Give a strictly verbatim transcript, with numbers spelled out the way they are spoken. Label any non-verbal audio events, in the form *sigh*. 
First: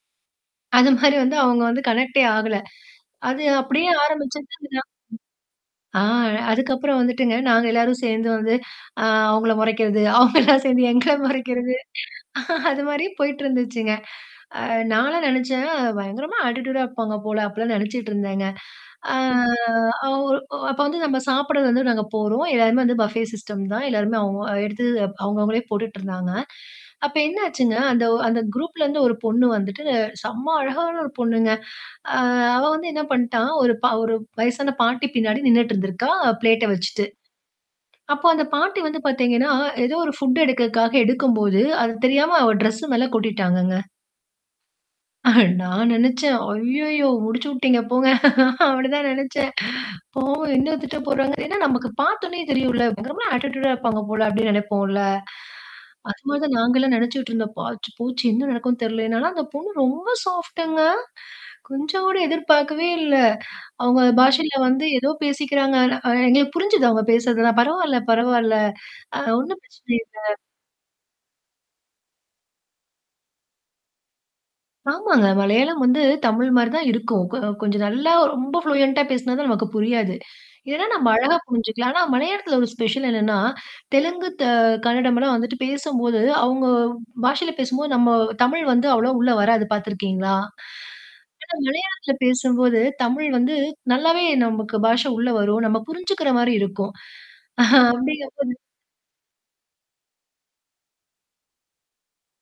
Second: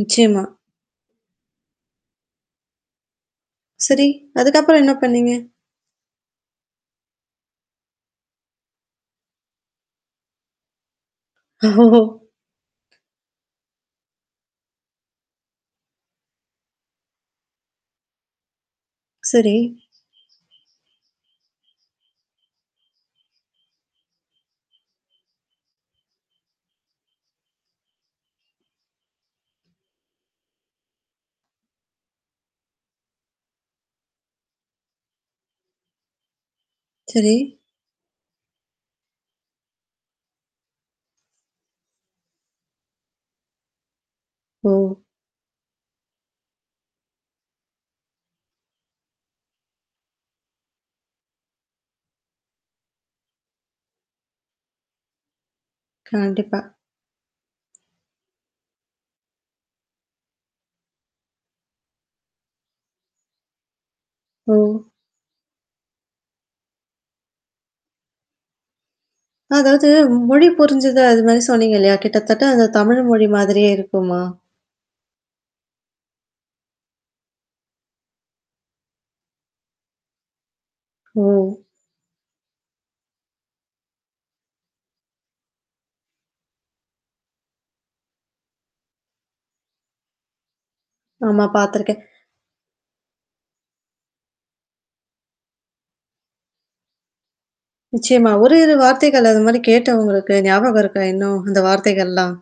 நிச்சயமா. அந்த மாரி வந்து அவங்க வந்து கனெக்டே ஆகல. அது அப்படியே சரி. அதுக்கு அப்புறம் ஆரம்பிச்சதுதான் என்ன பண்ணீங்க? ஆ, அதுக்கப்புறம் வந்துட்டுங்க, நாங்க எல்லாரும் சேந்து வந்து, ஆ அவங்கள மொறைக்கிறது. அவங்க எல்லாம் சேந்து எங்கள ஓ! மொறைக்கிறது அது மாரி போயிட்டுருந்துச்சுங்க. ஆ நான்லாம் நெனைச்சேன், "பயங்கரமா அட்டிட்யூடா இருப்பாங்க போல" அப்படிலாம் நெனைச்சிட்ருந்தேங்க. ஆ சரி. அவர் அப்போ வந்து நம்ம சாப்பிட வந்து நாங்க போறோம். எல்லாமே வந்து பஃபே சிஸ்டம் தான். எல்லோருமே அவங்க எடுத்து அவங்கவங்களே போட்டுட்டு இருந்தாங்க. அப்போ என்னாச்சுன்னா, அந்த ஒ அந்த குரூப்லேருந்து ஒரு பொண்ணு வந்துட்டு செம்ம அழகான ஒரு பொண்ணுங்க. ஆ அவ வந்து என்ன பண்ட்டா, ஒரு பா ஒரு வயசான பாட்டி பின்னாடி நின்னுட்டு இருந்திருக்கா ப்ளேட்ட வச்சிட்டு. சரி. அப்போ அந்த பாட்டி வந்து பாத்தீங்கன்னா, ஏதோ ஒரு ஃபுட் எடுக்குறதுக்காக எடுக்கும்போது, அது தெரியாம அவ டிரெஸ் மேலே கொட்டிட்டாங்கங்க. ஓ! *chuckles* நான் நெனச்சேன், "அய்யயோ! முடிச்சு விட்டீங்க போங்க!" அப்படிதான் நெனச்சேன் பாவம் என்ன திட்ட போறாங்க, ஏன்னா நமக்கு பாத்தொடனே தெரியும்ல? பயங்கரமா ஆட்டிட்யூடா இருப்பாங்க போல அப்படின்னு நினைப்போம்ல? அது மாதிரி கண்டிப்பா. நாங்களும் நினைச்சுட்டு இருந்தோம். ஆச்சி போச்சு என்ன நடக்கும்னு தெரியல. என்னன்னா அந்த பொண்ணு ரொம்ப சாஃப்ட்ங்க. கொஞ்சம் கூட எதிர்பார்க்கவே இல்லை. அவங்க ஓ! பாஷையில வந்து ஏதோ பேசிக்கிறாங்க. ஆனா அ, எங்களுக்கு புரிஞ்சுது அவங்க பேசுறதெல்லாம், "பரவால்ல, பரவால்ல. அது ஒண்ணும் அதாவது பிரச்சனை இல்ல." மொழி புரிஞ்சது, அது மாரி சொன்னிங்க. இல்லையா? கிட்டத்தட்ட அந்த தமிழ் மொழி மாதிரியே இருக்குமா? ஆமாங்க. மலையாளம் வந்து தமிழ் மாரி தான் இருக்கும். கொ கொஞ்சம் நல்லா ரொம்ப ப்ளூயன்ட்டா பேசுனா தான் நமக்கு புரியாது. இல்லேன்னா நாம அழகா ஓ! புரிஞ்சுக்கலாம். ஆனா மலையாளத்தில ஒரு ஸ்பெஷல் என்னன்னா, தெலுங்கு த, கன்னடம் எல்லாம் வந்துட்டு பேசம்போது, அவங்க பாஷையில பேசும்போது நம்ம தமிழ் வந்து அவ்வளவா உள்ளே வராது பாத்துருக்கீங்களா? ஆமா, ஆனா பாத்துருக்கேன். மலையாளத்தில பேசும்போது, தமிழ் வந்து நல்லாவே நமக்கு பாஷை உள்ள வரும். நம்ம புரிஞ்சுக்குற மாரி இருக்கும். அப்படிங்குற நிச்சயமா. ஒரு போது இரு வார்த்தைகள் அது மாரி கேட்ட உங்களுக்கு ஞாபகம் இருக்கா இன்னும் அந்த வார்த்தைகள்லாம்?